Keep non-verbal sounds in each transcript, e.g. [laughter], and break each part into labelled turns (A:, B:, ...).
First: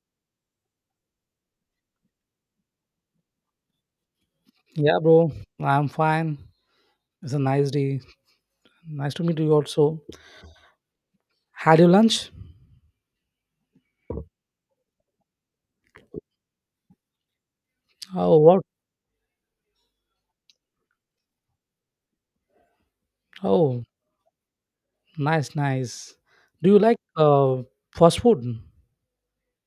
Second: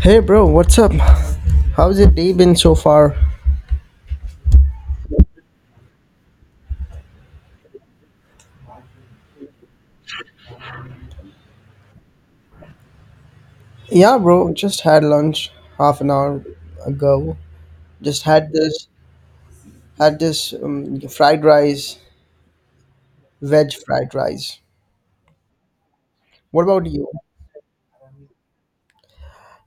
A: Hey bro, what's up? How's your day been so far?
B: Yeah, bro, I'm fine. It's a nice day. Nice to meet you also. Had you lunch?
A: Yeah bro, just had lunch half an hour ago. Just
B: Oh, what?
A: had this fried rice, veg
B: Oh,
A: fried rice.
B: nice, nice.
A: What
B: Do you
A: about
B: like
A: you?
B: fast food?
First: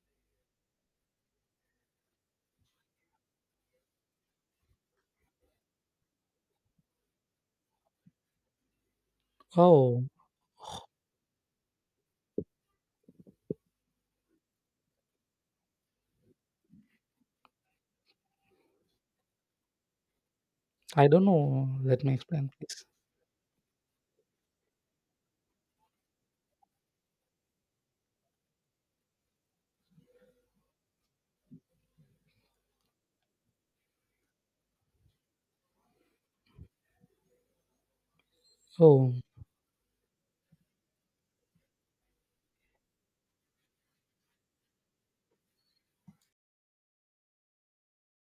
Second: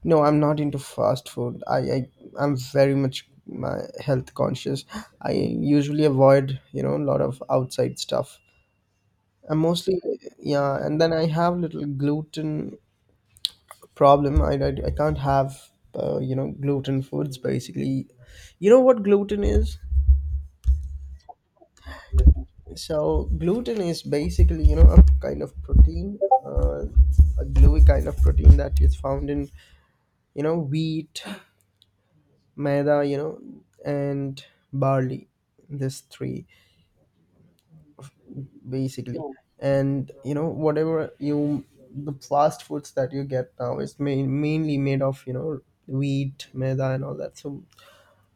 A: No, I'm not into fast food. I, I'm very much my health conscious. I usually avoid, you know, a lot of outside stuff. I'm mostly
B: Oh,
A: yeah, and then I have little gluten problem I can't have you know gluten foods basically. You know what gluten is?
B: I don't know. Let me explain, please.
A: So gluten is basically, you know, a kind of protein, uh, a gluey kind of protein that is found in, you know, wheat maida, you know, and barley, this three
B: Oh,
A: basically. And you know whatever you, the fast foods that you get now is mainly made of, you know, wheat maida and all that, so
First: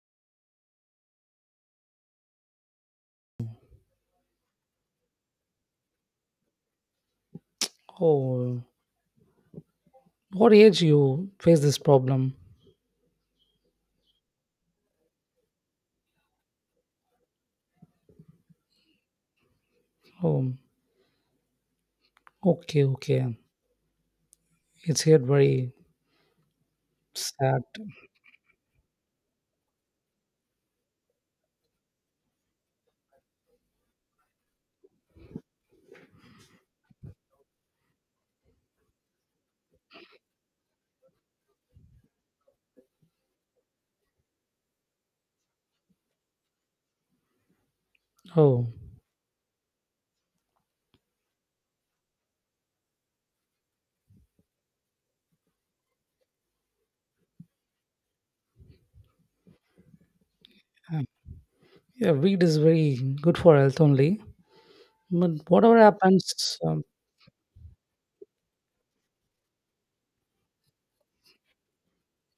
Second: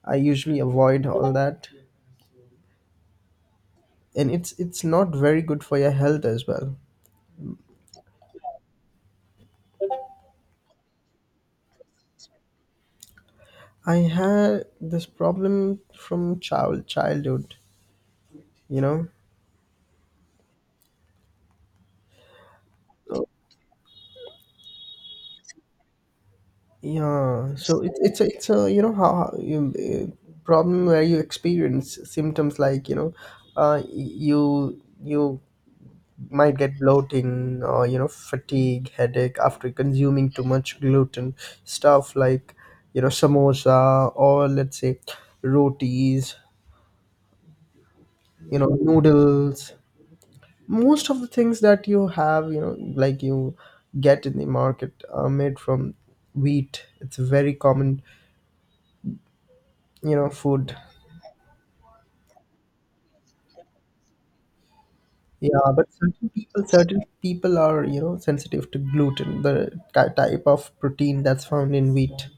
A: I usually avoid all that, and it's not very good for your health as well.
B: oh, what age you face this problem?
A: I had this problem from childhood, you know.
B: Oh, okay, okay.
A: So,
B: It's here very
A: yeah,
B: sad.
A: so it's a you know problem where you experience symptoms like, you know, you might get bloating or, you know, fatigue, headache after consuming too much gluten, stuff like, you know, samosa, or let's say rotis, you
B: Oh,
A: know, noodles. Most of the things that you have, you know, like you get in the market are made from wheat. It's a very common, you know, food.
B: um, yeah, wheat is very good for health only. But
A: Yeah,
B: whatever
A: but certain
B: happens,
A: people, certain people are, you know, sensitive to gluten, the type of protein that's found in wheat.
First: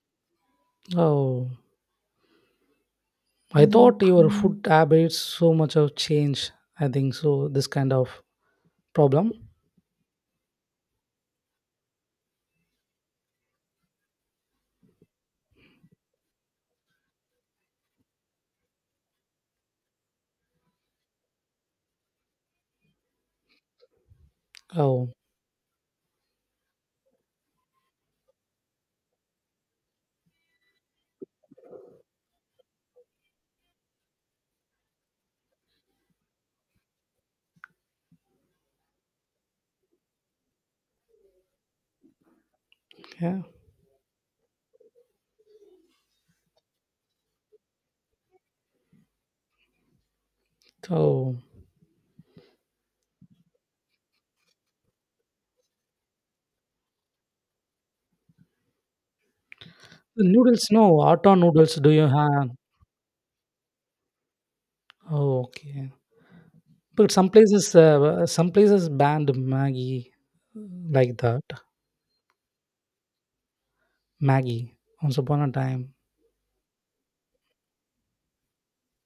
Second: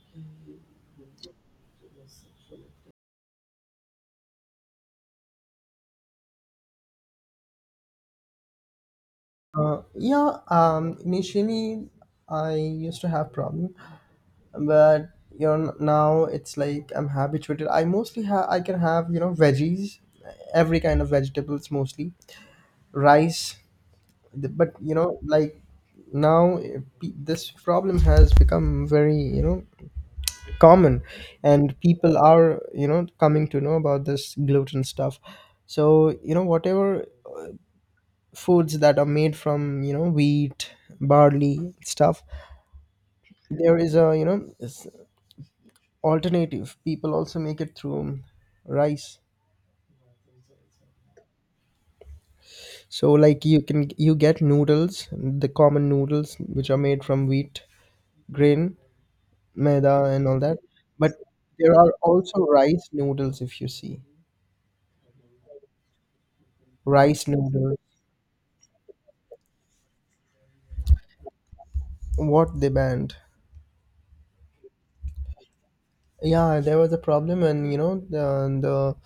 B: oh, I thought your food habits so much have changed. I think so. This kind of problem.
A: Yeah, um, initially I used to have problem, but you know now it's like I'm habituated. I mostly have, I can have, you know, veggies, every kind of vegetables, mostly rice. But you
B: Oh,
A: know, like, now this problem has become very, you know, common, and people are, you know, coming to know about this gluten stuff, so, you know, whatever foods that are made from, you know, wheat, barley stuff,
B: yeah.
A: there is a, you know, s- alternative. People also make it through rice.
B: So
A: So like, you can, you get noodles, the common noodles which are made from wheat, grain, maida
B: the
A: and all that.
B: noodles, no
A: But
B: auto noodles.
A: there
B: Do
A: are
B: you
A: also
B: have?
A: rice noodles if you see.
B: Oh, okay. But
A: Rice
B: some places,
A: noodles.
B: uh, some places banned Maggie like that.
A: What they banned.
B: Maggie. Once upon a time.
A: Yeah, there was a problem, and you know, the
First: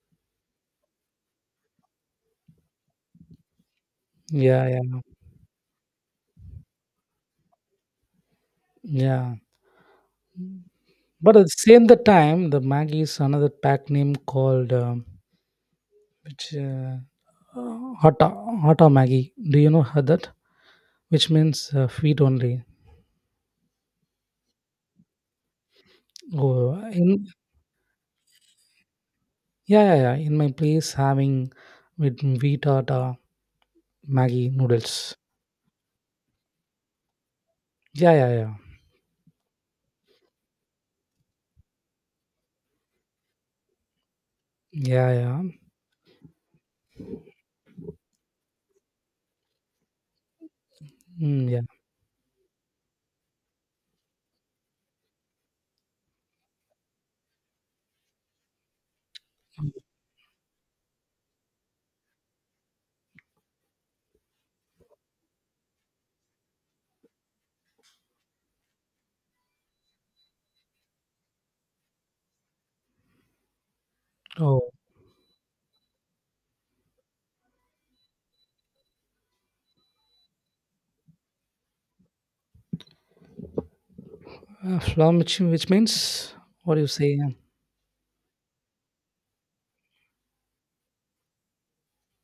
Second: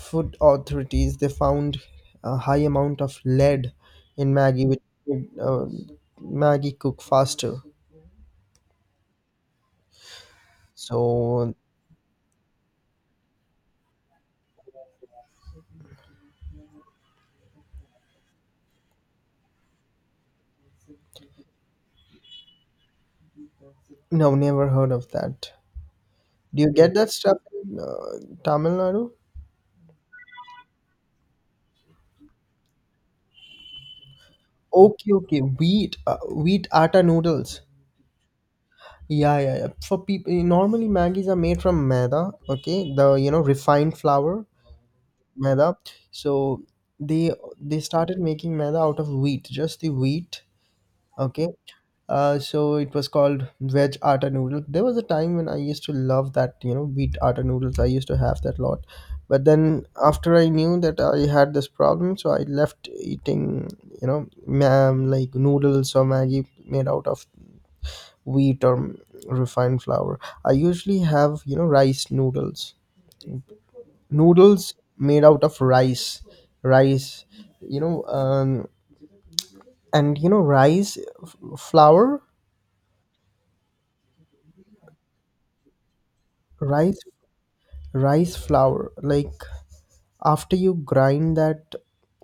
A: food authorities, they found a high amount of lead in Maggie,
B: Yeah,
A: which
B: yeah,
A: made, Maggie cook faster.
B: yeah. But at
A: So
B: the same the time, the Maggie is another pack name called which uh, Hata Hata Maggie. Do you know her that? Which means wheat only.
A: no, never heard of that. Do you
B: Oh,
A: get that
B: in
A: stuff in Tamil Nadu?
B: yeah, yeah, yeah. In my place, having with wheat or the Maggi
A: Okay,
B: noodles.
A: okay. Wheat, wheat atta noodles.
B: Yeah, yeah, yeah,
A: Yeah, yeah, yeah. For people, normally Maggies are made from maida, okay, the, you know, refined flour,
B: yeah, yeah.
A: maida. So they they started making maida out of wheat, just the wheat, okay.
B: Mm, yeah.
A: So it was called veg atta noodle. There was a time when I used to love that, you know, wheat atta noodles. I used to have that lot, but then after I knew that I had this problem, so I left eating, you know, like noodles or Maggie made out of wheat or mm, refined flour. I usually have, you know, rice noodles.
B: Oh,
A: Noodles made out of rice. Rice, you know, and you know, rice flour,
B: flour, which means what do you
A: rice,
B: say? Yeah.
A: rice flour. Like, after you grind that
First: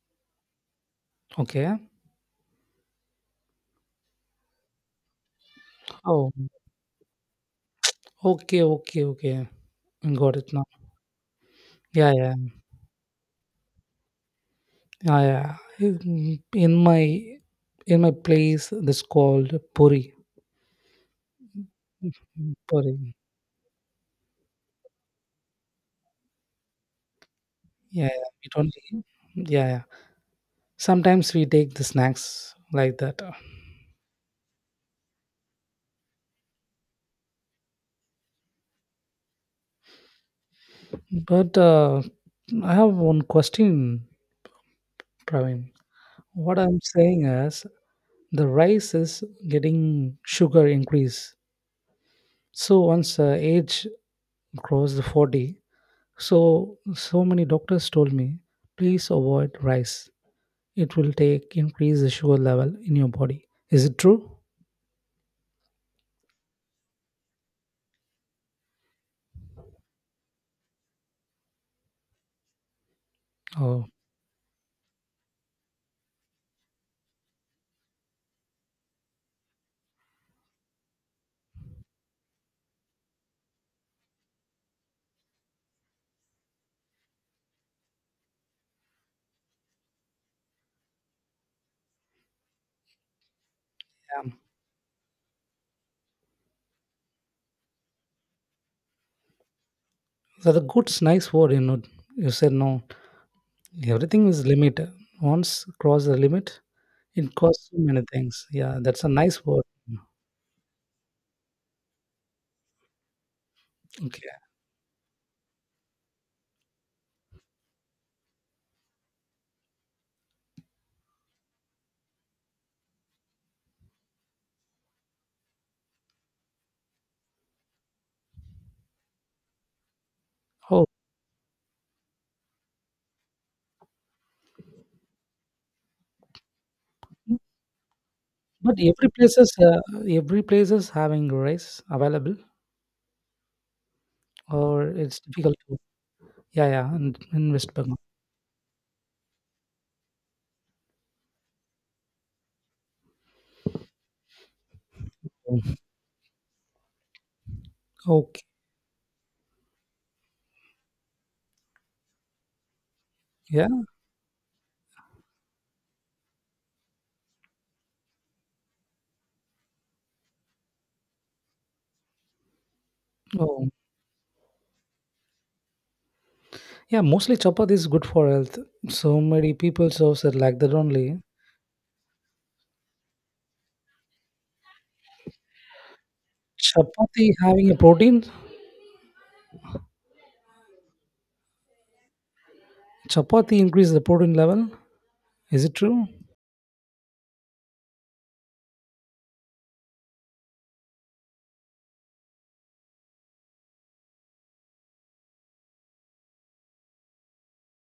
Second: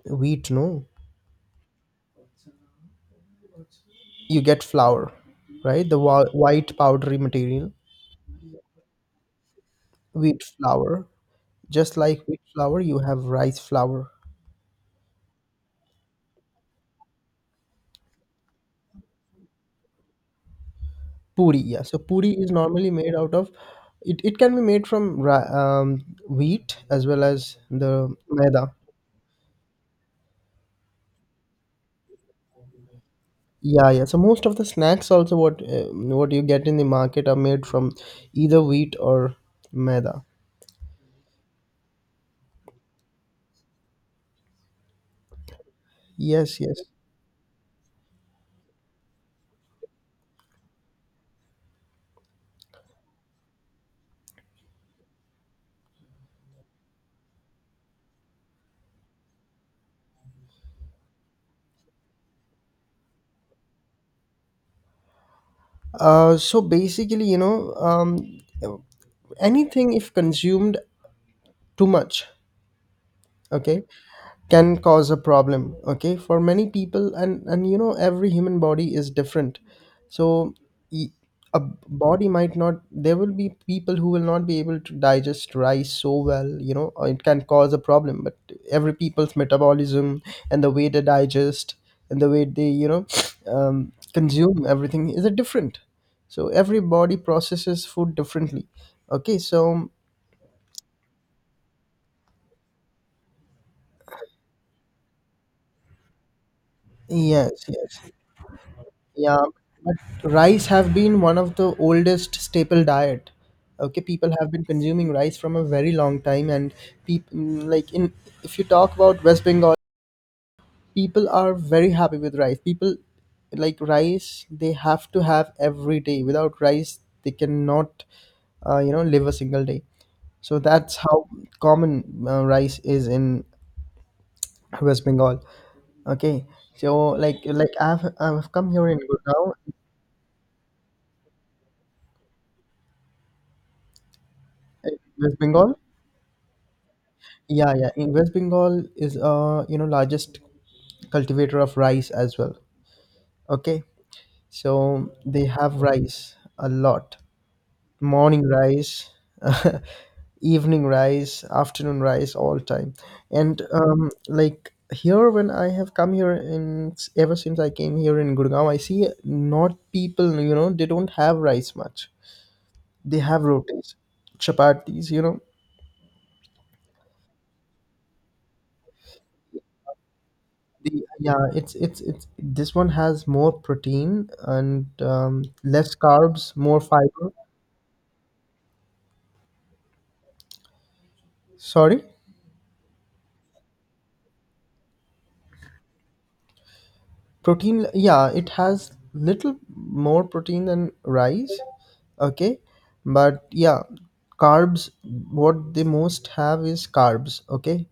A: wheat, no,
B: Okay.
A: you get flour, right? The
B: Oh,
A: white powdery material,
B: okay, okay, okay. Got
A: wheat
B: it now.
A: flour. Just
B: Yeah,
A: like
B: yeah,
A: wheat flour, you have rice flour.
B: yeah, yeah. In my place, this called puri.
A: Puri, yeah. So puri is normally made
B: Puri.
A: out of, it can be made from um, wheat as well as
B: Yeah,
A: the
B: yeah. It
A: maida.
B: only. Yeah, yeah. Sometimes we take the snacks like that.
A: Yeah, yeah. So most of the snacks also, what you get in the market, are made from either wheat or maida.
B: But I have one question, Praveen. What
A: Yes,
B: I'm
A: yes.
B: saying is the rice is getting sugar increase. So once age crossed the 40, so many doctors told me, please avoid rice. It will take increase the sugar level in your body. Is it true?
A: So basically, you know, anything if consumed too much, okay,
B: Oh,
A: can cause a problem, okay, for many people, and you know every human body is different, so e- a body might not, there will be people who will not be able to digest rice so well, you know, or it can cause a problem, but every people's metabolism and the way they digest and the way they, you know, [sniffs]
B: damn.
A: consume everything is a different. So every body processes food differently, okay. So
B: So the good's nice word, you know. You said no. Everything is limit. Once cross the limit, it
A: yes,
B: costs so
A: yes.
B: many things. Yeah, that's a
A: Yeah,
B: nice word.
A: but rice have been one of the oldest staple diet. Okay, people
B: Okay.
A: have been consuming rice from a very long time, and people, like in, if you talk about West Bengal, people are very happy with rice. People like rice; they have to have every day. Without rice, they cannot, you know, live a single day. So
B: Oh,
A: that's how common, rice is in West Bengal. Okay, so like I've come
B: but
A: here in Gurgaon,
B: every place is having rice available, or
A: in
B: it's
A: West
B: difficult
A: Bengal.
B: to. Yeah, yeah, and in West
A: Yeah, yeah.
B: Bengal.
A: In West Bengal is, uh, you know, largest cultivator of rice as well. Okay, so they have rice a lot.
B: Okay.
A: Morning rice, [laughs] evening rice, afternoon rice, all time. And
B: Yeah.
A: um, like here, when I have come here, in, ever since I came here in Gurgaon, I see, not people, you know, they don't have rice much. They have
B: Oh,
A: rotis, chapatis, you know.
B: yeah. Mostly chapati is good for health. So many people serve it like that only.
A: Yeah, it's this one has more protein and less carbs, more fiber.
B: Chapati having a protein.
A: Sorry,
B: Chapati increase the protein level. Is it true?
A: protein. Yeah, it has little more protein than rice. Okay, but yeah, carbs. What they most have is carbs. Okay,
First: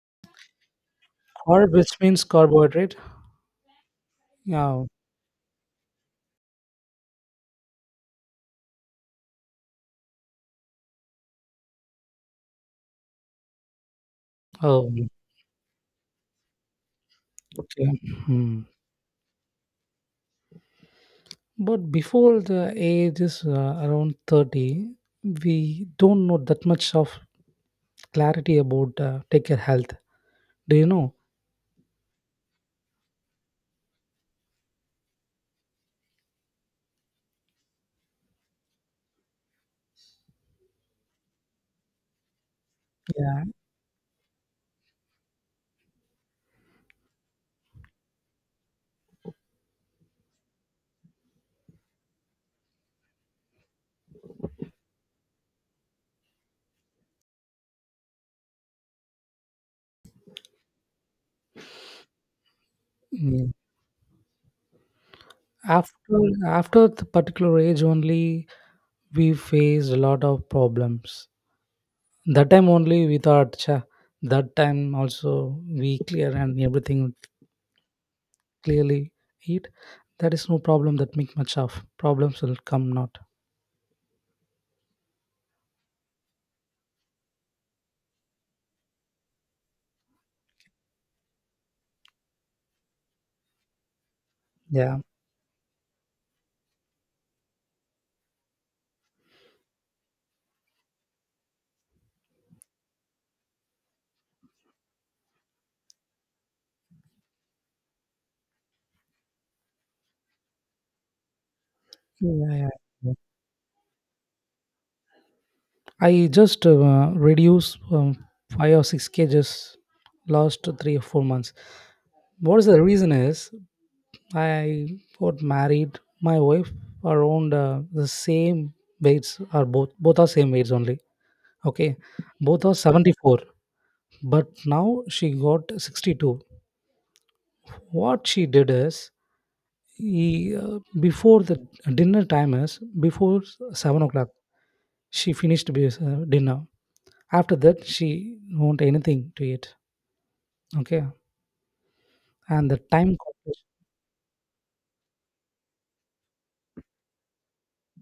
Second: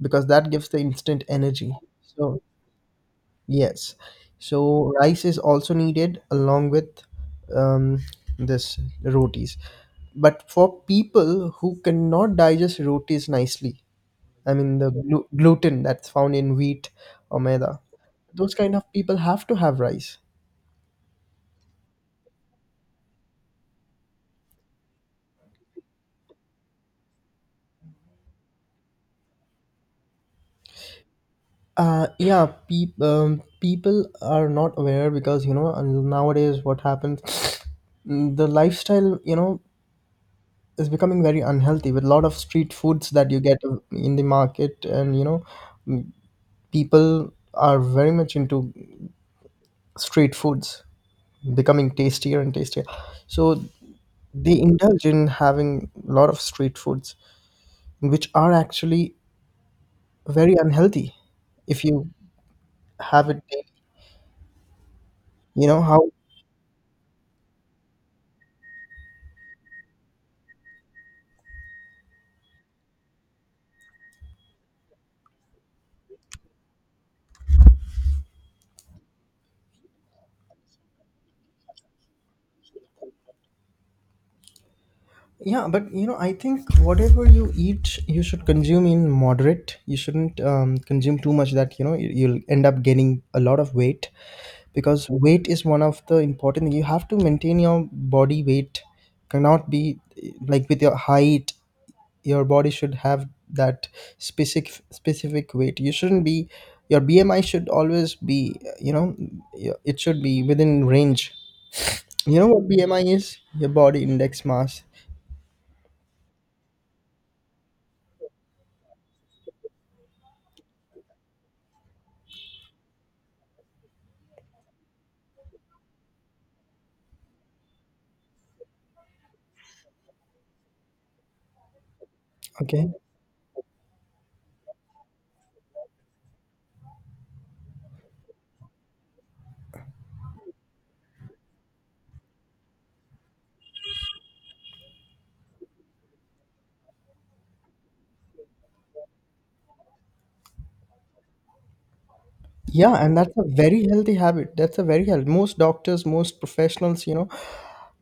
A: because that gives the instant
B: Carb,
A: energy.
B: which means
A: So
B: carbohydrate.
A: yes.
B: Yeah.
A: So rice is also needed along with um, this rotis. But for people who cannot digest rotis nicely, I mean
B: Oh.
A: the gluten that's found in wheat or maida,
B: Okay.
A: those
B: Hmm.
A: kind of people have to have rice.
B: But before the age is around 30, we don't know that much of clarity about take your health. Do you know?
A: Yeah, people are not aware because, you know, and nowadays, what happens, [sniffs] the lifestyle, you know, is becoming very unhealthy with a lot of street foods that you
B: Yeah.
A: get in the market, and you know, people are very much into street foods, becoming tastier and tastier. So they indulge in having a lot of street foods, which are actually very unhealthy if you have it
B: Mm.
A: daily. You know
B: After
A: how?
B: after the particular age only we faced a lot of problems. That time only we thought, "Cha, that time also we clear and everything clearly eat. That is no problem. That make much of problems will come not.
A: Yeah, but you know, I think whatever you eat, you should consume in moderate. You shouldn't consume too much, that you know you- you'll end up gaining a lot of weight,
B: Yeah.
A: because weight is one of the important, you have to maintain your body weight, cannot be eh, like, with your height, your body should have that specific weight. You shouldn't be, your BMI should always be eh, you know, it should be within range.
B: Yeah.
A: You know what
B: Yeah.
A: BMI
B: Yeah.
A: is? Your body index mass.
B: I just reduced 5 or 6 kgs last 3 or 4 months. What is the reason is I got married. My wife around the same weights are both are same weights only. Okay, both are
A: Okay.
B: 74, but now she got 62. What she did is, he, before the dinner time is before 7 o'clock, she finished dinner. After that, she won't anything to eat. Okay, and the
A: Yeah, and
B: time.
A: that's a very healthy habit, that's a very healthy, most doctors, most professionals, you know,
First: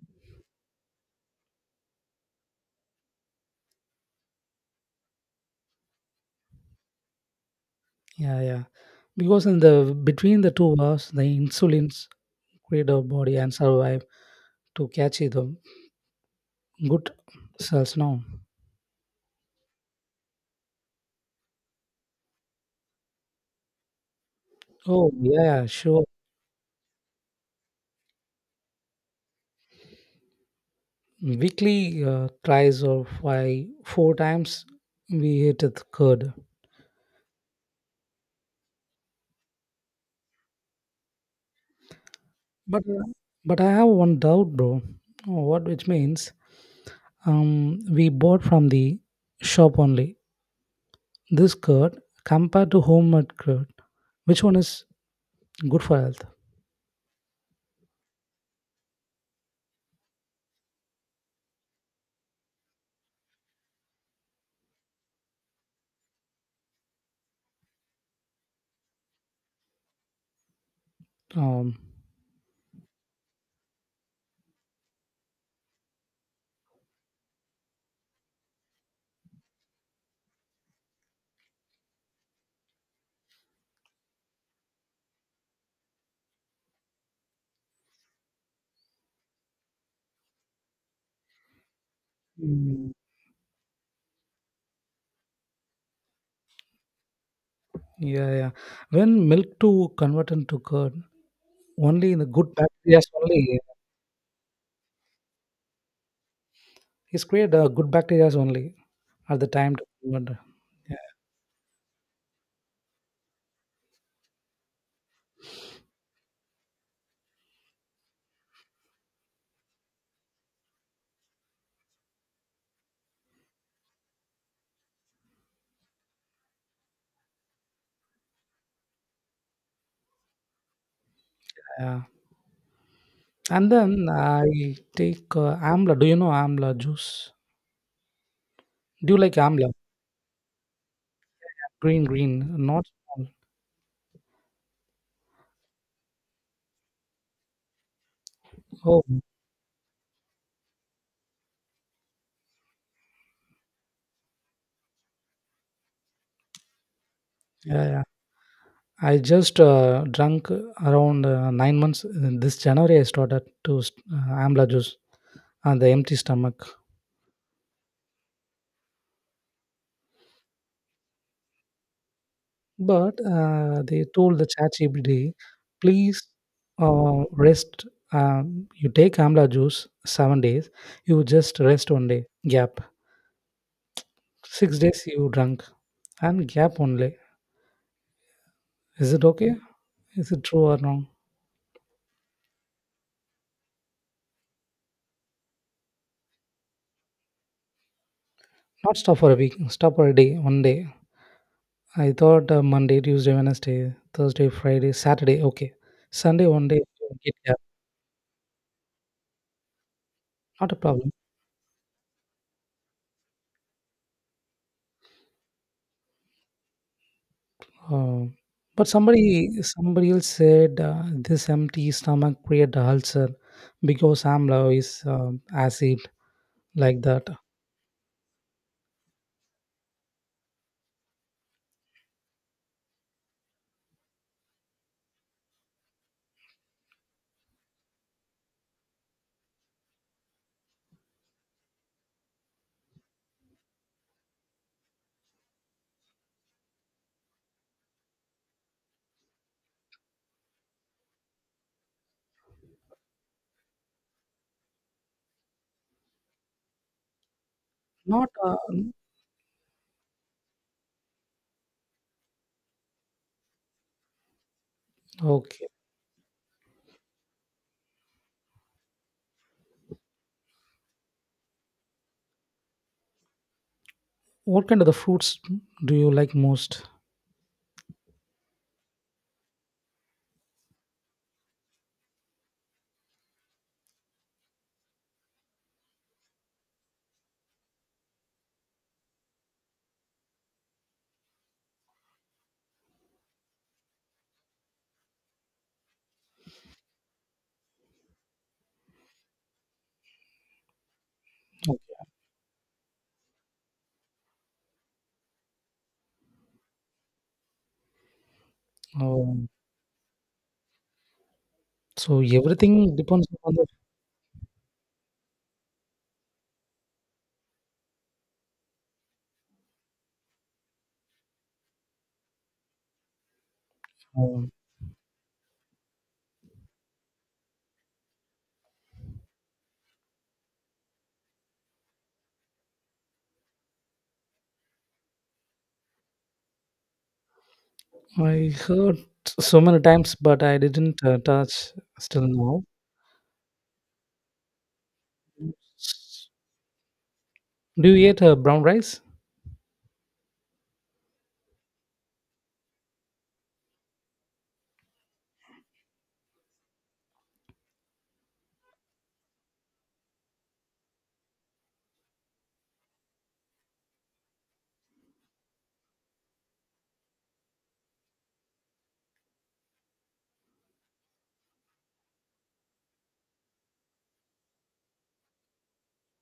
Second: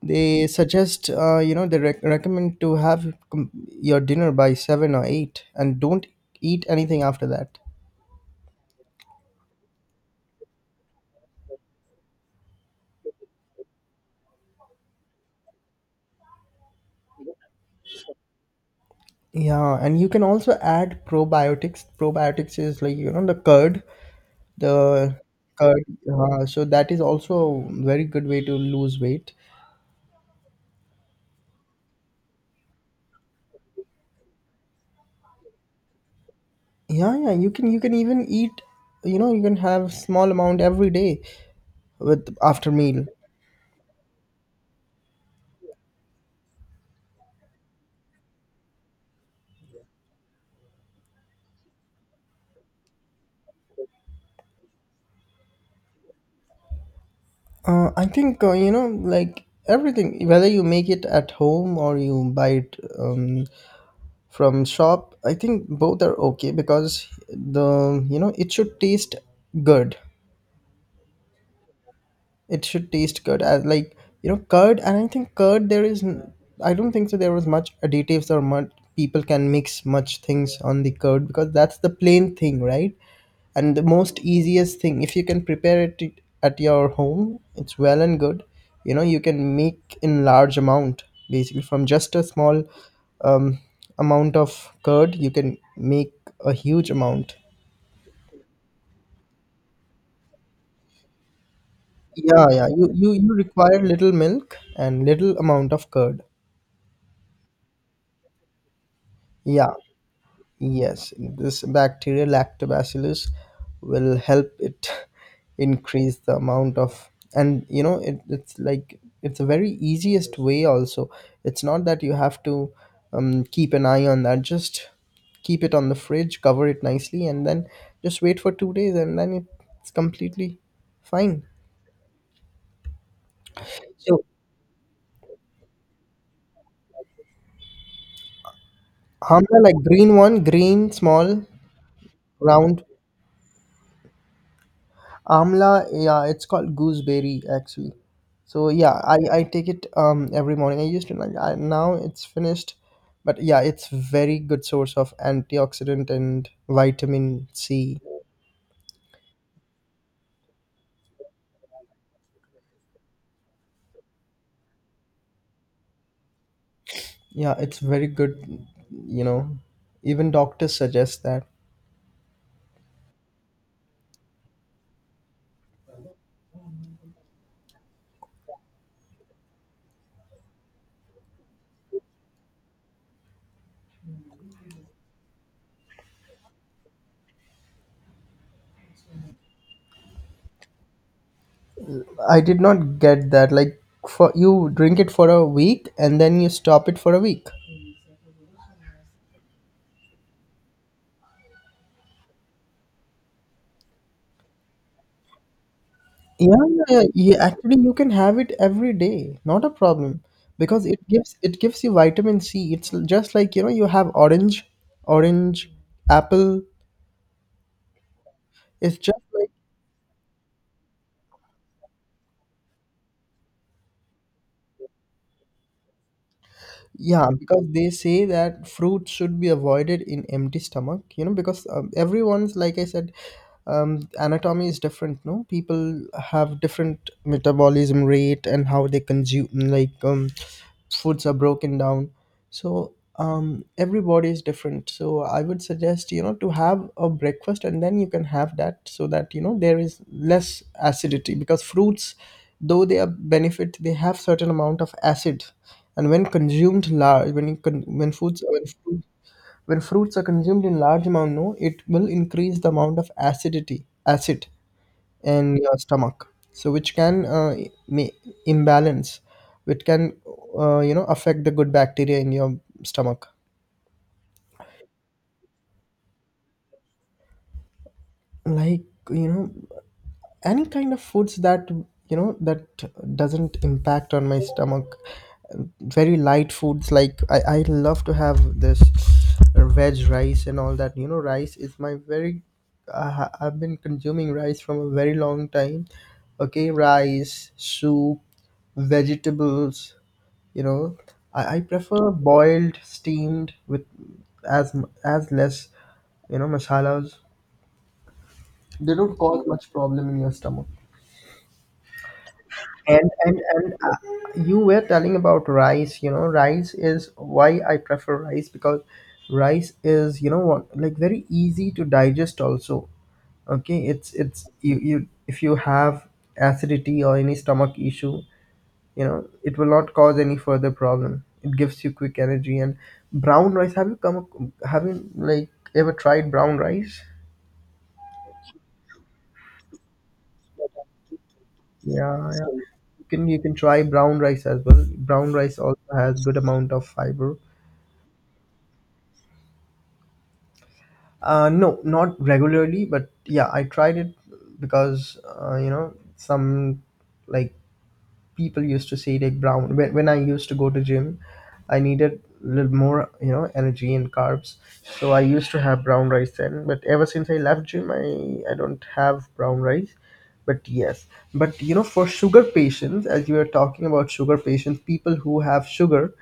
A: they suggest, you know, they recommend to have your dinner by 7 or 8 and don't eat anything after that.
B: Yeah, yeah, because in the between the 2 hours the insulins create our body and survive to catch it good sales now.
A: Yeah, and you can also add probiotics. Probiotics is like, you know, the curd,
B: Oh,
A: the
B: yeah, yeah,
A: curd.
B: sure.
A: So that is also a very good way to lose weight.
B: Weekly tries of why four times we hit the curd.
A: Yeah, yeah, you can, you can even eat, you know, you can have small amount every day with after
B: But uh,
A: meal.
B: but I have one doubt, bro. What which means we bought from the shop only this curd compared to homemade curd. Which one is good for health?
A: I think, you know, like everything, whether you make it at home or you buy it from shop, I think both are okay, because the, you know, it should taste good,
B: Um,
A: it should taste good. I, like you know, curd, and I think curd there is. I don't think so. There was much additives or much people can mix much things on the curd, because that's the plain thing, right? And the most easiest thing, if you can prepare it at your home, it's well and good. You know, you can make in large amount basically from just a small
B: Mm,
A: um, amount of curd, you can make a huge amount.
B: yeah, yeah. When milk to convert into curd, only in the
A: Yeah,
B: good
A: yeah. You,
B: bacteria
A: you
B: only
A: require little milk and little amount of curd.
B: it's create good bacteria only at the
A: Yeah,
B: time. To, but,
A: yes. This bacterial lactobacillus will help it [laughs] increase the amount of, and you know, it, it's like it's a very easiest way also. It's not that you have to keep an eye on that. Just keep it on the fridge, cover it nicely, and then just wait for 2 days, and then it's completely fine.
B: yeah. And then
A: So,
B: I take amla. Do you know amla juice? Do you like
A: amla,
B: amla?
A: like green one, green, small,
B: Green, green,
A: round.
B: not small.
A: Amla, yeah, it's called gooseberry actually. So yeah,
B: Oh,
A: I take it every morning. I used to like I, now it's finished, but yeah, it's very good source of antioxidant and vitamin
B: yeah,
A: C.
B: yeah. I just drank around 9 months. This January, I started to amla juice on the empty stomach.
A: Yeah, it's very good, you know. Even doctors suggest that.
B: But they told the ChatGPT, please rest. You take amla juice 7 days. You just rest 1 day. Gap 6 days you drunk, and gap only. Is it okay? Is it true or wrong?
A: I did not get that. Like, for, you drink it for a week and then you stop it for a week.
B: Not stop for a week. Stop for a day. 1 day. I thought Monday, Tuesday, Wednesday, Thursday, Friday, Saturday. Okay, Sunday
A: Yeah,
B: 1 day.
A: yeah,
B: You get
A: yeah.
B: gap.
A: Actually, you can have it every day, not a problem,
B: Not a
A: because it
B: problem.
A: gives, it gives you vitamin C. It's just like, you know, you have orange, orange, apple.
B: Oh, but
A: It's just like,
B: somebody else said this empty stomach create ulcer because amla is acid like that.
A: yeah, because they say that fruit should be avoided in empty stomach, you know, because everyone's, like I said, anatomy is different, no, people have different metabolism rate and how they consume, like foods are broken down. So every body is different, so I would suggest, to have a breakfast and then you can have that so that, there is less acidity because fruits, though they are benefit, they have certain amount of acid. And when consumed large, when you con- when
B: Not
A: foods when fruit when fruits are consumed in large amount, no, it will increase the amount of acidity, acid in
B: okay.
A: your stomach. So which can may imbalance, which can affect the good bacteria in your stomach.
B: What kind of the fruits do you like most?
A: Like, you know, any kind of foods that, that doesn't impact on my stomach. Very light foods like I love to have this veg rice and all that, you know, rice is my very I've been consuming rice from a very long time. Okay, rice soup, vegetables, you know, I prefer
B: Okay.
A: boiled, steamed with as less, you know, masalas. They don't cause
B: Um,
A: much problem in your stomach.
B: so everything
A: and
B: depends
A: and
B: on the.
A: and uh, you were telling about rice, you know, rice is why I prefer rice, because rice is, you know what, like very easy to digest also. Okay, it's
B: um,
A: you, if you have acidity or any stomach issue, you know, it will not cause any further problem, it gives you quick energy. And brown rice, have you ever tried brown rice?
B: I heard so many times, but I didn't touch still
A: Yeah, yeah,
B: now.
A: you can, you can try brown rice as well. Brown rice also has good amount of fiber.
B: Do you eat brown rice?
A: No, not regularly, but yeah, I tried it because you know, some, like people used to say like brown, when I used to go to gym, I needed a little more, you know, energy and carbs, so I used to have brown rice then. But ever since I left gym, I don't have brown rice. But yes, but you know, for sugar patients, as you were talking about sugar patients, people who have sugar,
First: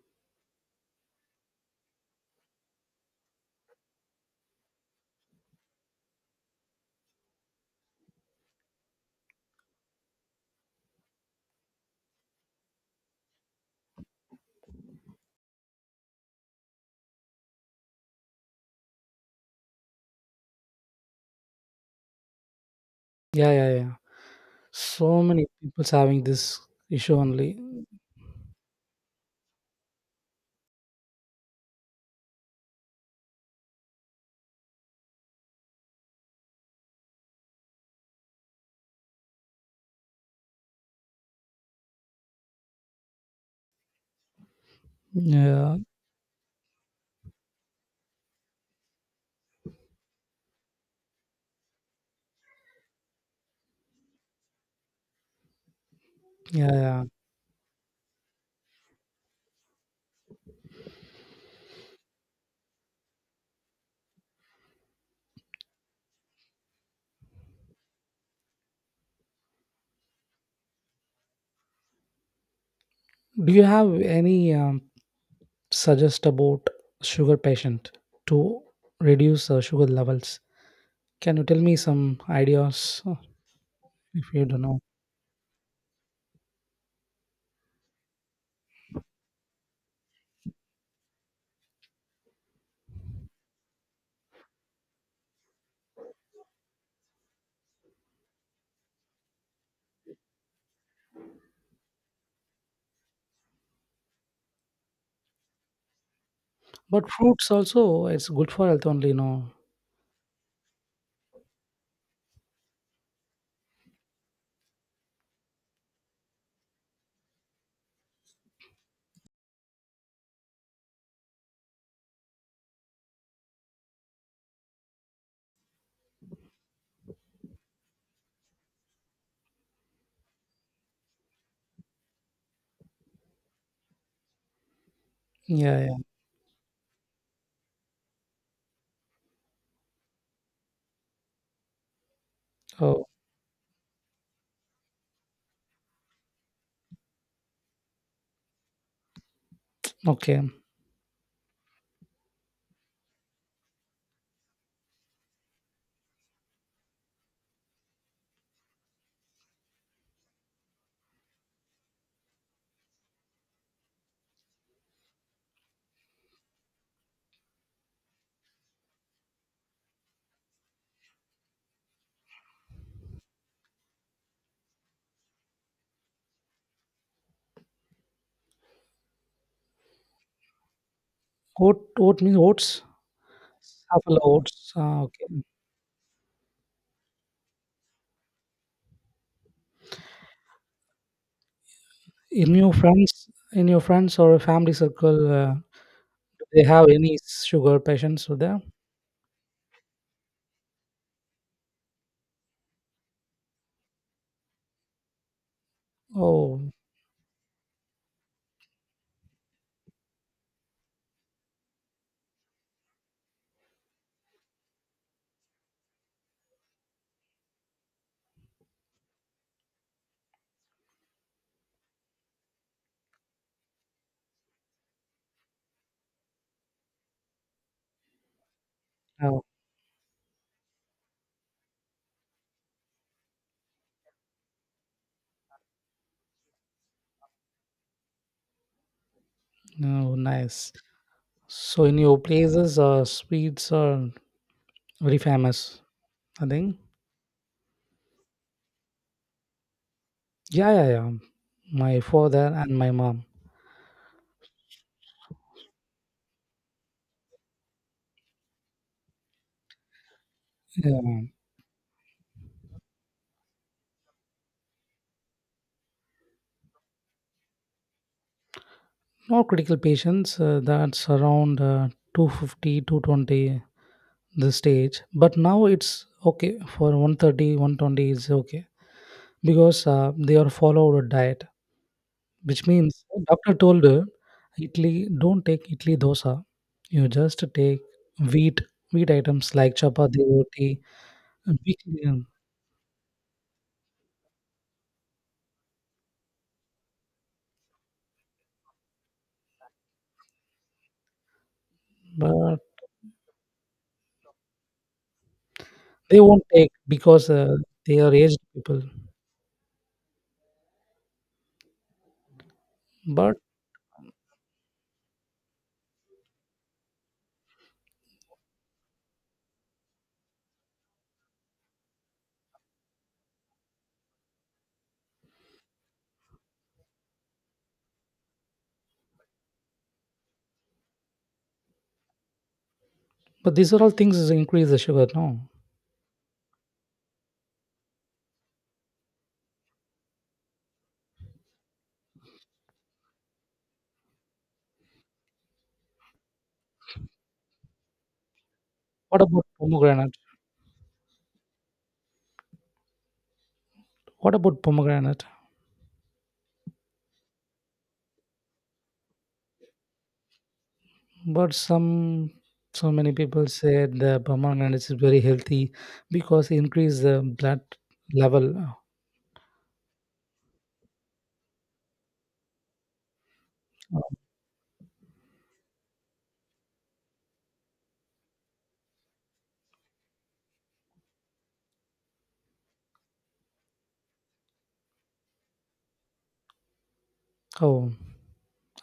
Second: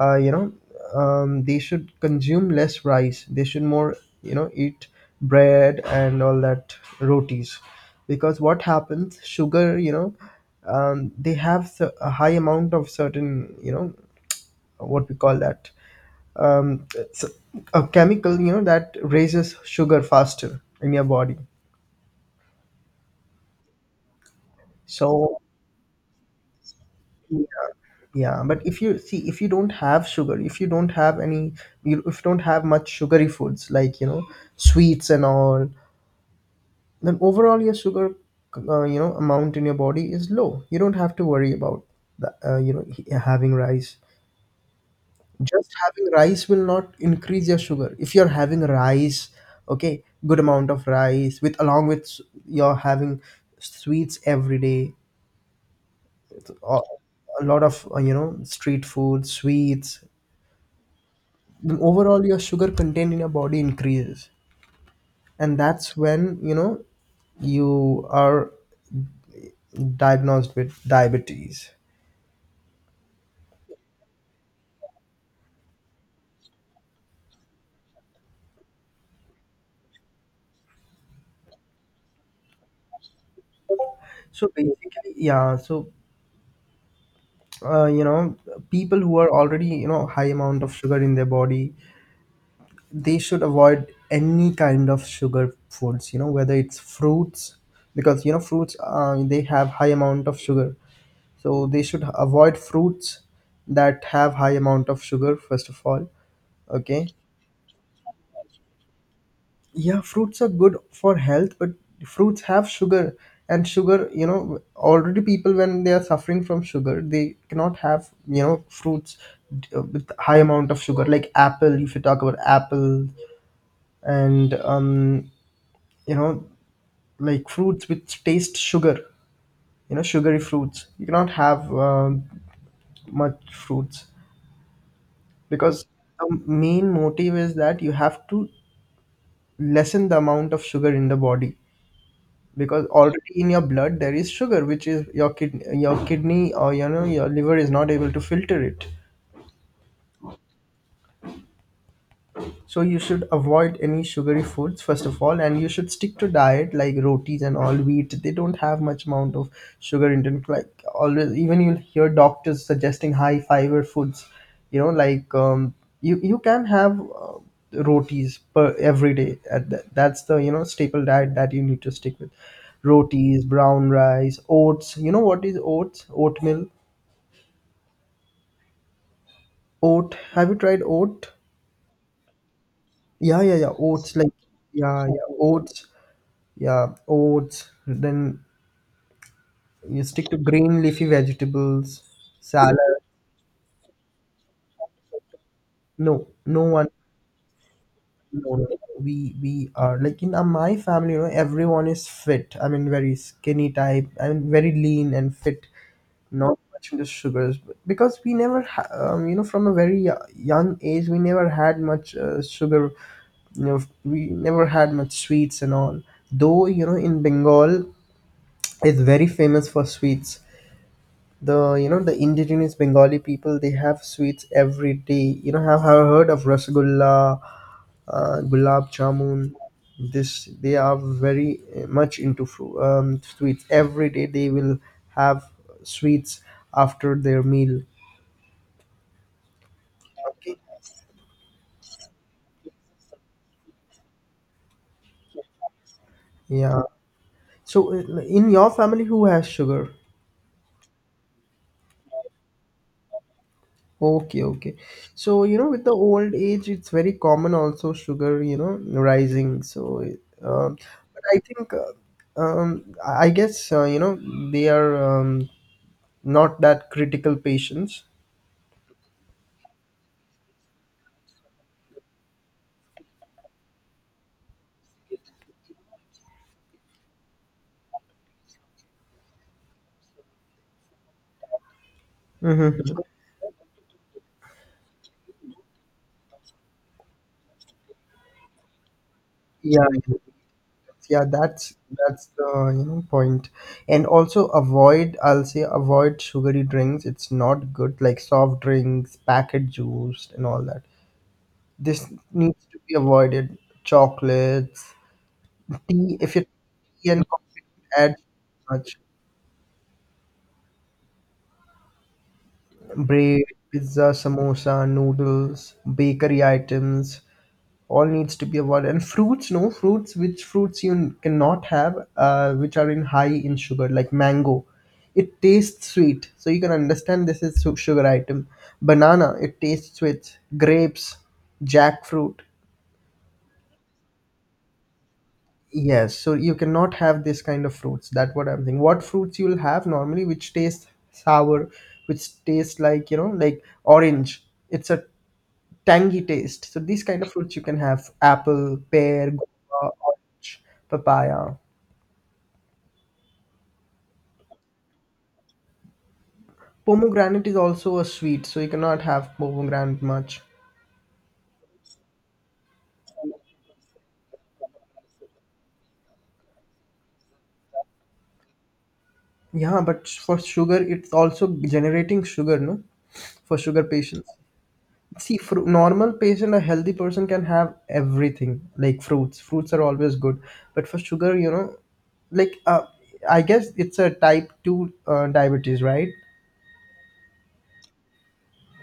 A: you know, they should consume less rice, they should more, eat bread and all that, rotis. Because what happens, sugar, they have a high amount of certain, you know, what we call that, it's a chemical, you know, that raises sugar faster in your body.
B: Yeah, yeah, yeah. So
A: So
B: many people's having this issue
A: yeah,
B: only.
A: yeah, but if you see, if you don't have sugar, if you don't have any, you, if you don't have much sugary foods like, sweets and all, then overall your sugar amount in your body is low, you don't have to worry about the, you know having rice. Just
B: Yeah,
A: having rice will not increase your sugar. If you're having rice, okay, good amount of rice, with along with you're having sweets every day,
B: yeah,
A: or
B: yeah.
A: a lot of you know, street food sweets, then overall your sugar content in your body increases, and that's when, you know, you are diagnosed with diabetes.
B: Do you have any suggest about sugar patient to reduce sugar levels? Can you tell me some ideas if you
A: So
B: don't know?
A: basically, yeah. So you know, people who are already, you know, high amount of sugar in their body, they should avoid any kind of sugar foods. You know, whether it's fruits, because you know fruits they have high amount of sugar. So they should avoid fruits that have high amount of sugar first of all. Okay.
B: But fruits also it's good for health only, no?
A: Yeah, fruits are good for health, but fruits have sugar, and sugar, you know, already people when they are suffering from sugar, they cannot have, you know, fruits with high amount of sugar, like apple. If you talk about apple, and you know, like fruits which taste sugar, you know, sugary fruits, you cannot have much fruits,
B: Yeah,
A: because
B: yeah.
A: the main motive is that you have to lessen the amount of sugar in the body, because
B: Oh,
A: already in your blood there is sugar which is your kid your kidney, or, you know, your liver is not able to filter it.
B: okay.
A: So you should avoid any sugary foods first of all, and you should stick to diet like rotis and all wheat. They don't have much amount of sugar intent. Like always, even you'll hear doctors suggesting high fiber foods. You know, like you can have uh, rotis per every day. At that. That's the, you know, staple diet that you need to stick with. Rotis, brown rice, oats. You know what is oats? Oatmeal, oat. Have you tried oat?
B: Oat, oat means oats.
A: Yeah, yeah, yeah. Oats
B: Apple
A: like,
B: oats. Ah,
A: yeah,
B: okay.
A: yeah. Oats. Yeah, oats. Then you stick to green leafy vegetables,
B: In your
A: salad.
B: friends, in your friends or family circle,
A: No, no
B: they
A: one.
B: have any sugar patients with
A: No,
B: them?
A: no. We are like in my family. You know, everyone is fit. I mean, very skinny type. I mean, very lean and fit. Not
B: Oh,
A: much into sugars, but because we never, you know, from a very young age, we never had much sugar. You know, we never had much sweets and all. Though you know, in Bengal, is very famous for sweets. The, you know, the indigenous Bengali people, they have sweets every day. You know, have heard of rasgulla, gulab
B: no,
A: jamun. This, they are very much into sweets. Every day they will have sweets after their meal.
B: no,
A: Okay.
B: nice. So in your places, sweets or very famous, I think.
A: Yeah. So in your family, who has sugar?
B: Yeah, yeah, yeah. My father and my mom.
A: Okay, okay. So, you know, with the old age, it's very common also, sugar, you know, rising. So, but
B: Yeah.
A: I think, I guess, you know, they are not that critical patients.
B: No critical patients. That's around 250, the stage. But now it's okay for 130, 120 is okay because they are followed a diet, which
A: Mhm.
B: means doctor told her, Italy, don't take Italy dosa. You just take wheat, wheat items like
A: Yeah,
B: chapati, roti,
A: yeah, that's
B: weekly.
A: the you know, point. And also avoid, I'll say avoid sugary drinks. It's not good, like soft drinks, packet juice, and all that. This
B: But
A: needs to be avoided. Chocolates, tea,
B: they
A: if you
B: won't take
A: tea and
B: because,
A: coffee,
B: they are
A: add
B: aged people.
A: much
B: But
A: bread, pizza, samosa, noodles, bakery items, all needs to be avoided. And fruits, no fruits, which fruits you cannot have, which are in high in sugar, like mango. It tastes sweet, so you can understand this is sugar item. Banana, it tastes sweet. Grapes, jackfruit.
B: but these are all things is increase the sugar, no?
A: Yes, so you cannot have this kind of fruits. That's what I'm thinking. What fruits you'll have normally, which taste sour, which taste like, you know, like orange. It's a tangy taste. So these kind of fruits you can have: apple,
B: What
A: pear,
B: about
A: guava,
B: pomegranate?
A: orange, papaya.
B: What about pomegranate?
A: Pomegranate is also a sweet, so you cannot have pomegranate much.
B: But some so many people said the pomegranate is very healthy because it increase the blood level.
A: Yeah, but for sugar, it's also generating sugar, no? For sugar patients. See, fru normal patient, a healthy person can have everything, like fruits. Fruits are always good, but for sugar, you know, like I guess it's a type 2 diabetes, right?
B: Oh,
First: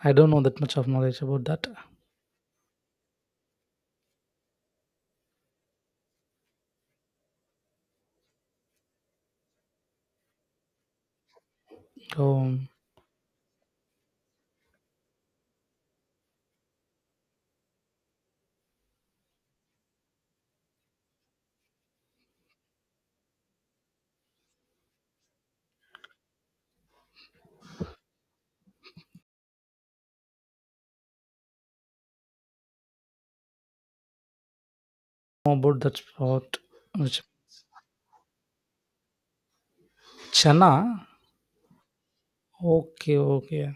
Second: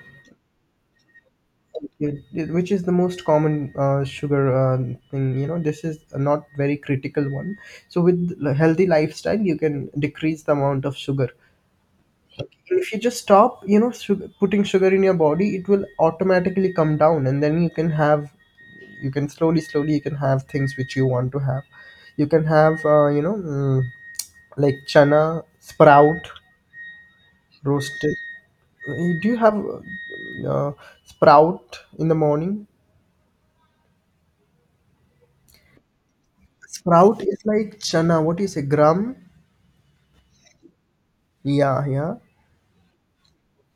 B: I don't know that much of knowledge about that.
A: Which is the most common sugar thing. You know, this is a not very critical one. So with a healthy lifestyle, you can decrease the amount of sugar.
B: Oh,
A: If you just stop, you know, sugar, putting sugar in your body, it will automatically come down, and then you can have, you can slowly slowly, you can have things which you want to have. You can have like chana sprout, roasted. Do you have sprout in the morning?
B: more about that sport.
A: Sprout
B: Which
A: is like chana, what is a gram.
B: Chana?
A: Yeah, yeah.
B: Okay, okay.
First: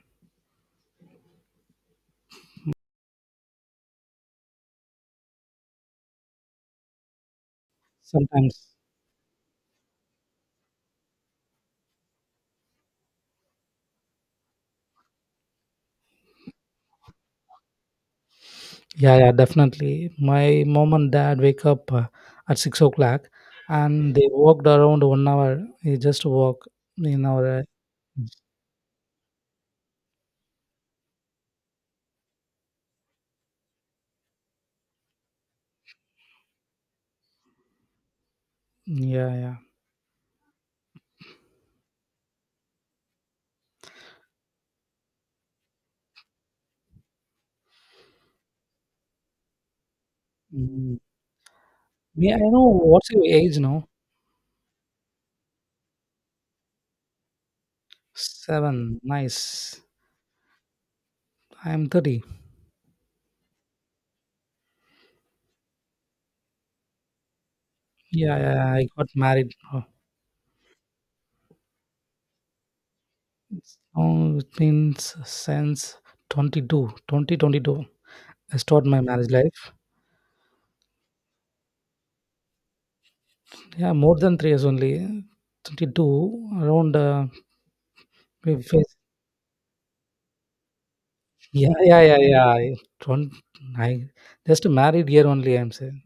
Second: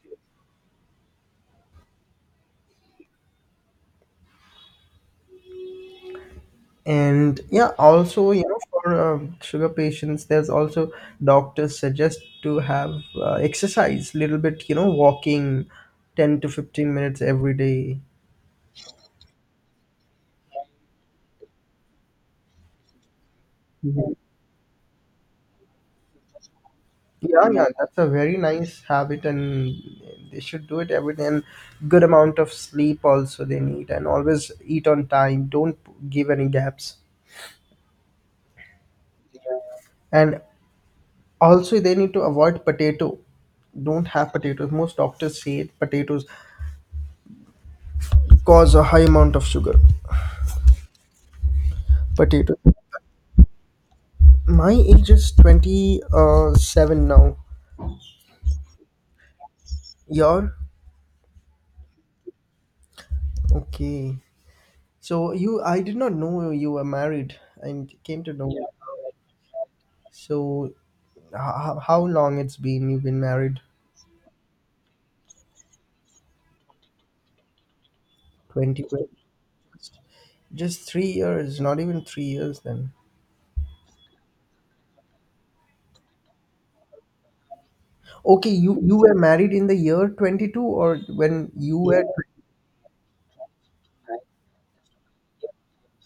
A: And yeah, also, you know,
B: Sometimes.
A: for sugar patients, there's also doctors suggest to have exercise little bit, you know, walking 10 to 15 minutes every day.
B: Yeah, yeah, definitely. My mom and dad wake up at 6 o'clock, and they walked around 1 hour. They just walk in our.
A: Yeah, yeah, that's a very nice habit, and they should do it every day, and good amount of sleep also they need, and always eat on time, don't give any gaps.
B: Yeah, yeah.
A: And also they need to avoid potato, don't have potatoes. Most doctors say potatoes cause a high amount of sugar,
B: Mm. Me, I
A: potatoes.
B: know. What's your age now?
A: My age is 27 now.
B: Seven. Nice.
A: You're?
B: I'm 30.
A: Okay. So you, I did not know you were married and came to
B: Yeah,
A: know. Yeah.
B: yeah. I got married. Oh,
A: So how long it's been you've been married?
B: it means since 22, 2022. I
A: 20,
B: start my marriage life.
A: just 3 years, not even 3 years then.
B: Yeah, more than 3 years only. 22 around.
A: Okay,
B: We
A: you,
B: face
A: you were married in the year 22, or when
B: Yeah,
A: you
B: yeah,
A: were
B: yeah, yeah. I don't. I just married here only. I'm saying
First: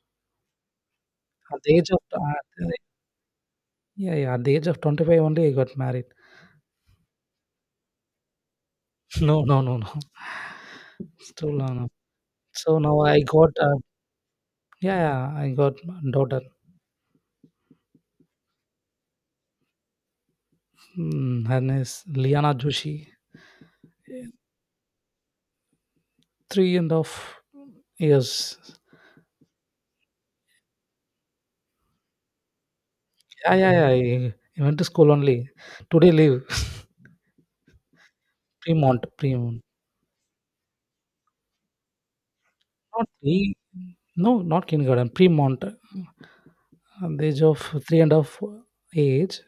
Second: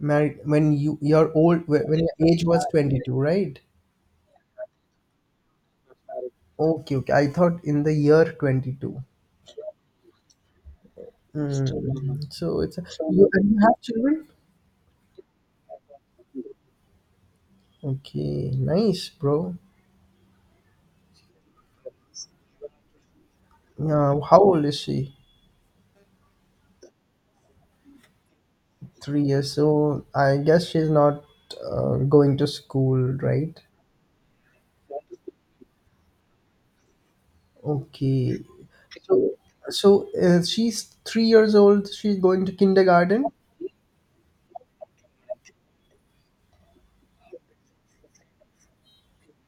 A: married, when you, your
B: at
A: old,
B: the
A: when
B: age of
A: your age was 22, right?
B: yeah, yeah. At the age of 25 only, I got married.
A: Okay, okay. I thought in the year 22.
B: [laughs] No, no, no, no. It's too long now.
A: Mm, so it's
B: So
A: a, you.
B: now I
A: So, and
B: got
A: you have children?
B: yeah, yeah. I got my daughter.
A: Okay, nice, bro.
B: Mm, her name is Liana Joshi.
A: Now, how old is she?
B: Three and a half years.
A: 3 years old. I guess she's not going to school,
B: Yeah,
A: right?
B: yeah, yeah. I, I went to school only. Today leave
A: Okay.
B: [laughs] Premont,
A: So,
B: Premont.
A: so she's 3 years old. She's going to
B: Not
A: kindergarten.
B: pre. No, not kindergarten. Premont. At the age of three and a half age,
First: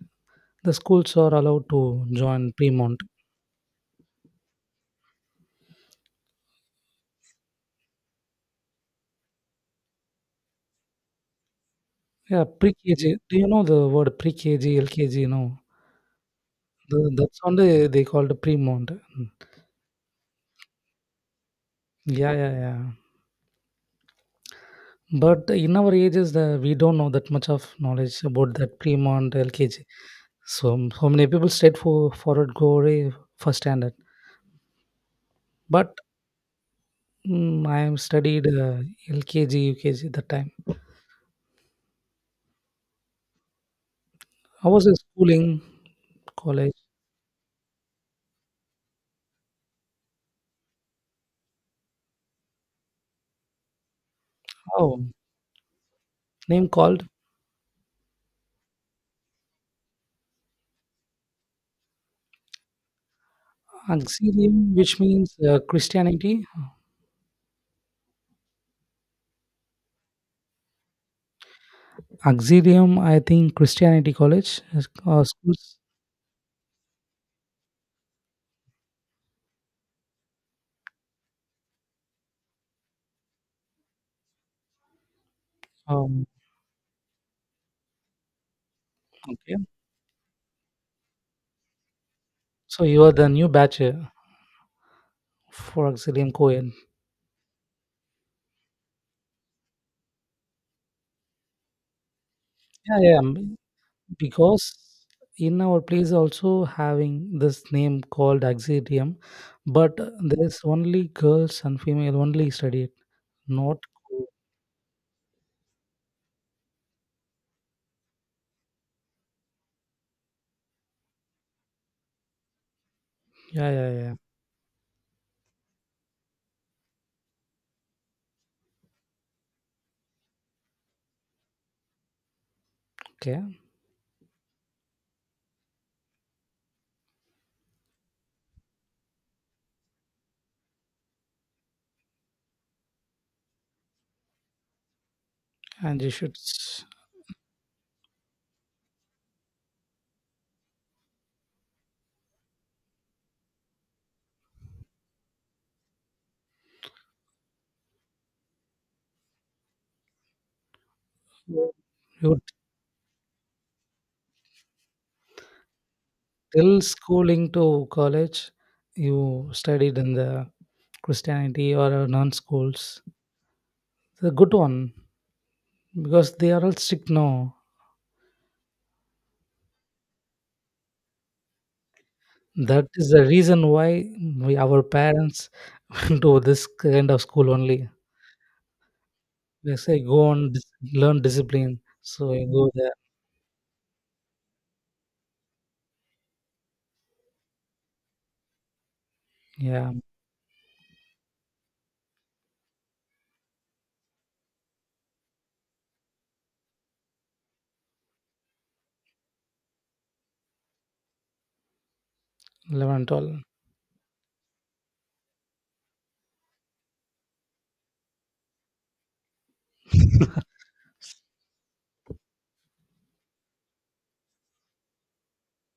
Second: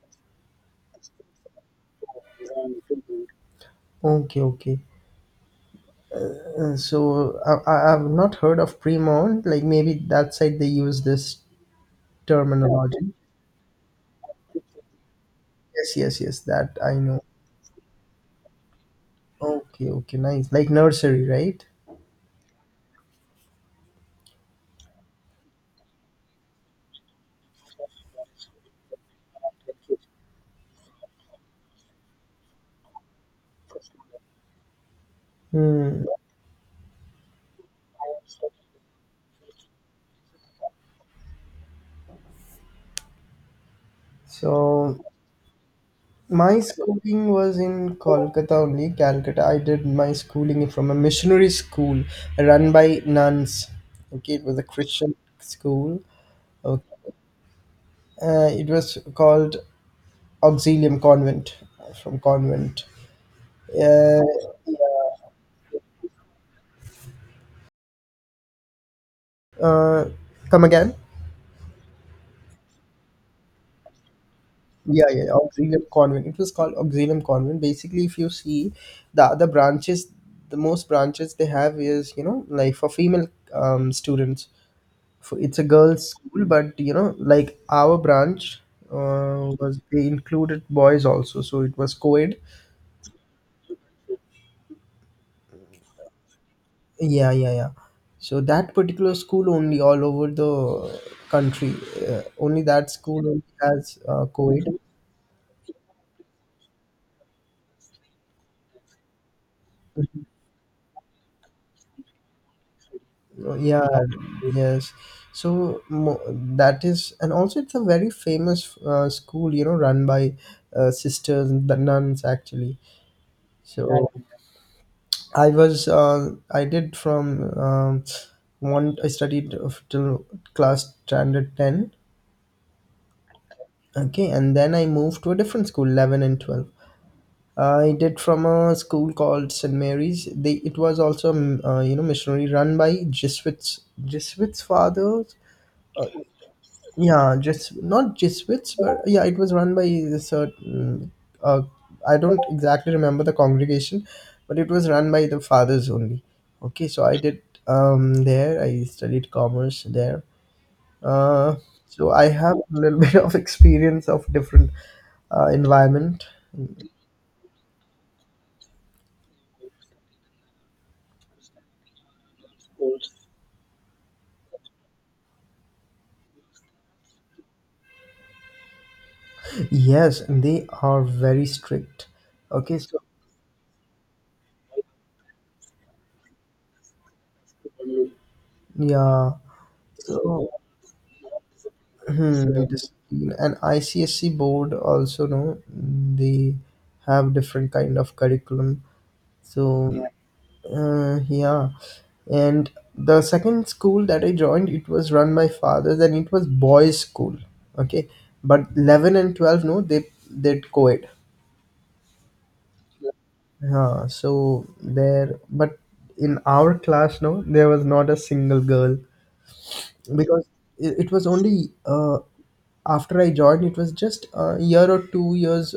B: the schools are allowed to join pre-mont,
A: Okay, okay. So I've not heard of pre-mount. Like, maybe that side they use this
B: yeah,
A: terminology.
B: pre-KG. Do you know the word pre-KG, LKG? No,
A: Yes, yes, yes. That I
B: the,
A: know.
B: that's only they called pre-mont. Mm.
A: Okay, okay, nice. Like nursery, right?
B: Yeah, yeah, yeah. But in our ages, the, we don't know that much of knowledge about that pre-mont, LKG. So many people straight forward go away for standard. But
A: Hmm.
B: I am studied LKG, UKG that time. I was in
A: So
B: schooling
A: my
B: college.
A: schooling was in Kolkata only, Calcutta. I did my schooling from a missionary school run by nuns. Okay, it was a
B: Oh,
A: Christian school.
B: name
A: Okay.
B: called
A: It was called Auxilium Convent from convent. Uh,
B: Auxilium, which means Christianity
A: uh, come again?
B: Auxilium, I think Christianity College
A: Yeah, yeah, yeah,
B: schools.
A: Auxilium Convent. It was called Auxilium Convent. Basically, if you see the other branches, the most branches they have is, you know, like for female students. So it's a girls
B: Um,
A: school, but you know, like, our branch
B: okay,
A: was, they included boys also, so it was co-ed.
B: so you are the new batch for Auxilium Cohen.
A: Yeah, yeah, yeah, so that particular school only, all over the country, only that
B: Yeah,
A: school
B: yeah,
A: only has
B: because
A: co-ed.
B: in our place also having this name called Auxilium, but there's only girls and female only study it, not.
A: Yeah,
B: co-
A: yes, so mo- that is. And also, it's a very famous school, you know, run by sisters and the nuns actually.
B: Yeah,
A: So
B: yeah, yeah.
A: I was I did from one I studied till class standard 10.
B: Okay,
A: Okay, and then I moved to a different school, 11 and 12. I did from a school called St. Mary's. They, it was also you know, missionary, run by Jesuits fathers.
B: and you should
A: Yeah, just not Jesuits, but yeah, it was run by a certain, Uh, I don't exactly remember the congregation, but it was run by the fathers only. Okay, so I did there. I studied commerce there. Uh,
B: you
A: so I
B: you
A: have a little [laughs] bit of experience of different environment.
B: till schooling to college, you studied in the Christianity or non schools. It's a good one because they are all strict now.
A: Yes, and they are very strict. Okay,
B: That
A: so
B: is the reason why our parents [laughs] do this kind of school only.
A: yeah,
B: They say go
A: so
B: on, learn discipline.
A: hmm,
B: So you
A: so it
B: go
A: is
B: there.
A: an ICSC board also, no, they have different kind of curriculum. So
B: Yeah,
A: yeah, yeah, and the second school that I joined, it was run by fathers, and it was boys school. Okay, but 11 and 12, no, they did co-ed.
B: 11 and 12.
A: Yeah, so there, but in our class, no, there was not a single girl, because it was only after I joined, it was just a year or 2 years,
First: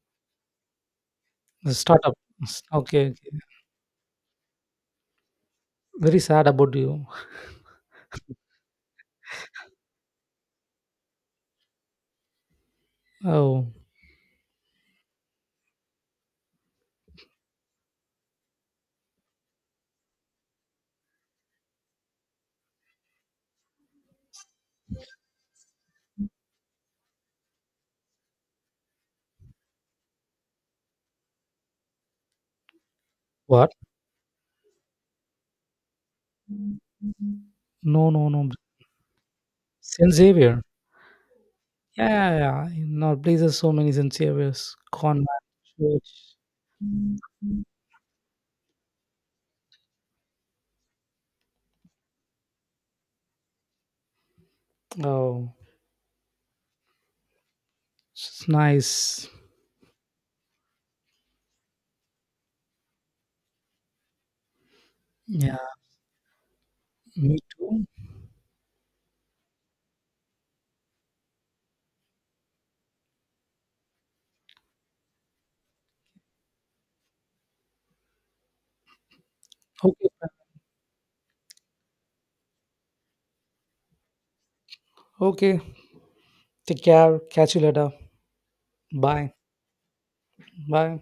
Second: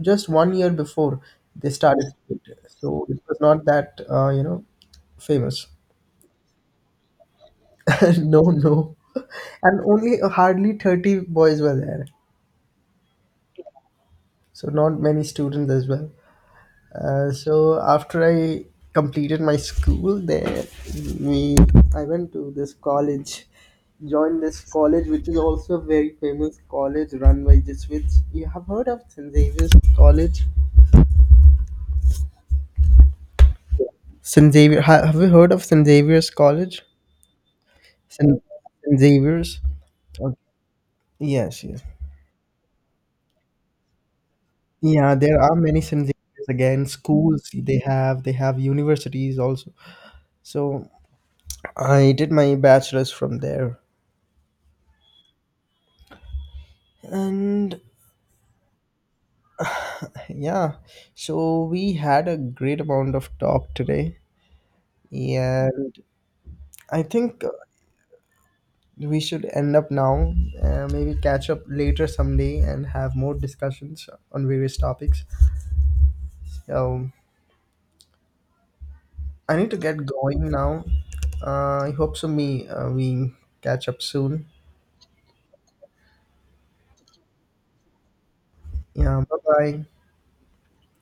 A: just one year before they
B: The
A: started
B: startup.
A: it. So
B: Okay,
A: it was
B: okay.
A: not that, you know, famous.
B: Very sad about you.
A: [laughs] no, no. And only hardly 30 boys were there.
B: Oh,
A: So not many students as well. So after I completed my school there, we, I went to this college, joined this college, which is also a very famous college run by Jesuits. You have heard of St. Xavier's College?
B: what?
A: St. Xavier. Have you heard of St. Xavier's College?
B: No, no,
A: St.
B: no.
A: St. Xavier's.
B: Saint
A: Okay.
B: Xavier.
A: Yes, yes.
B: Yeah, yeah, yeah. In our places, so many Saint Xavier's,
A: Yeah,
B: convent,
A: there are many St.
B: church.
A: Xavier's again. Schools they have universities also. So I did my bachelor's from there.
B: Oh,
A: And
B: it's nice.
A: yeah, so we had a great amount of talk today.
B: Yeah,
A: And I
B: me
A: think
B: too.
A: we should end up now. Maybe catch up later someday and have more discussions on various topics. So I need to get
B: Okay,
A: going now. I hope so. Me, we catch up soon.
B: okay. Take care. Catch you later.
A: Yeah,
B: Bye.
A: bye bye.
B: Bye.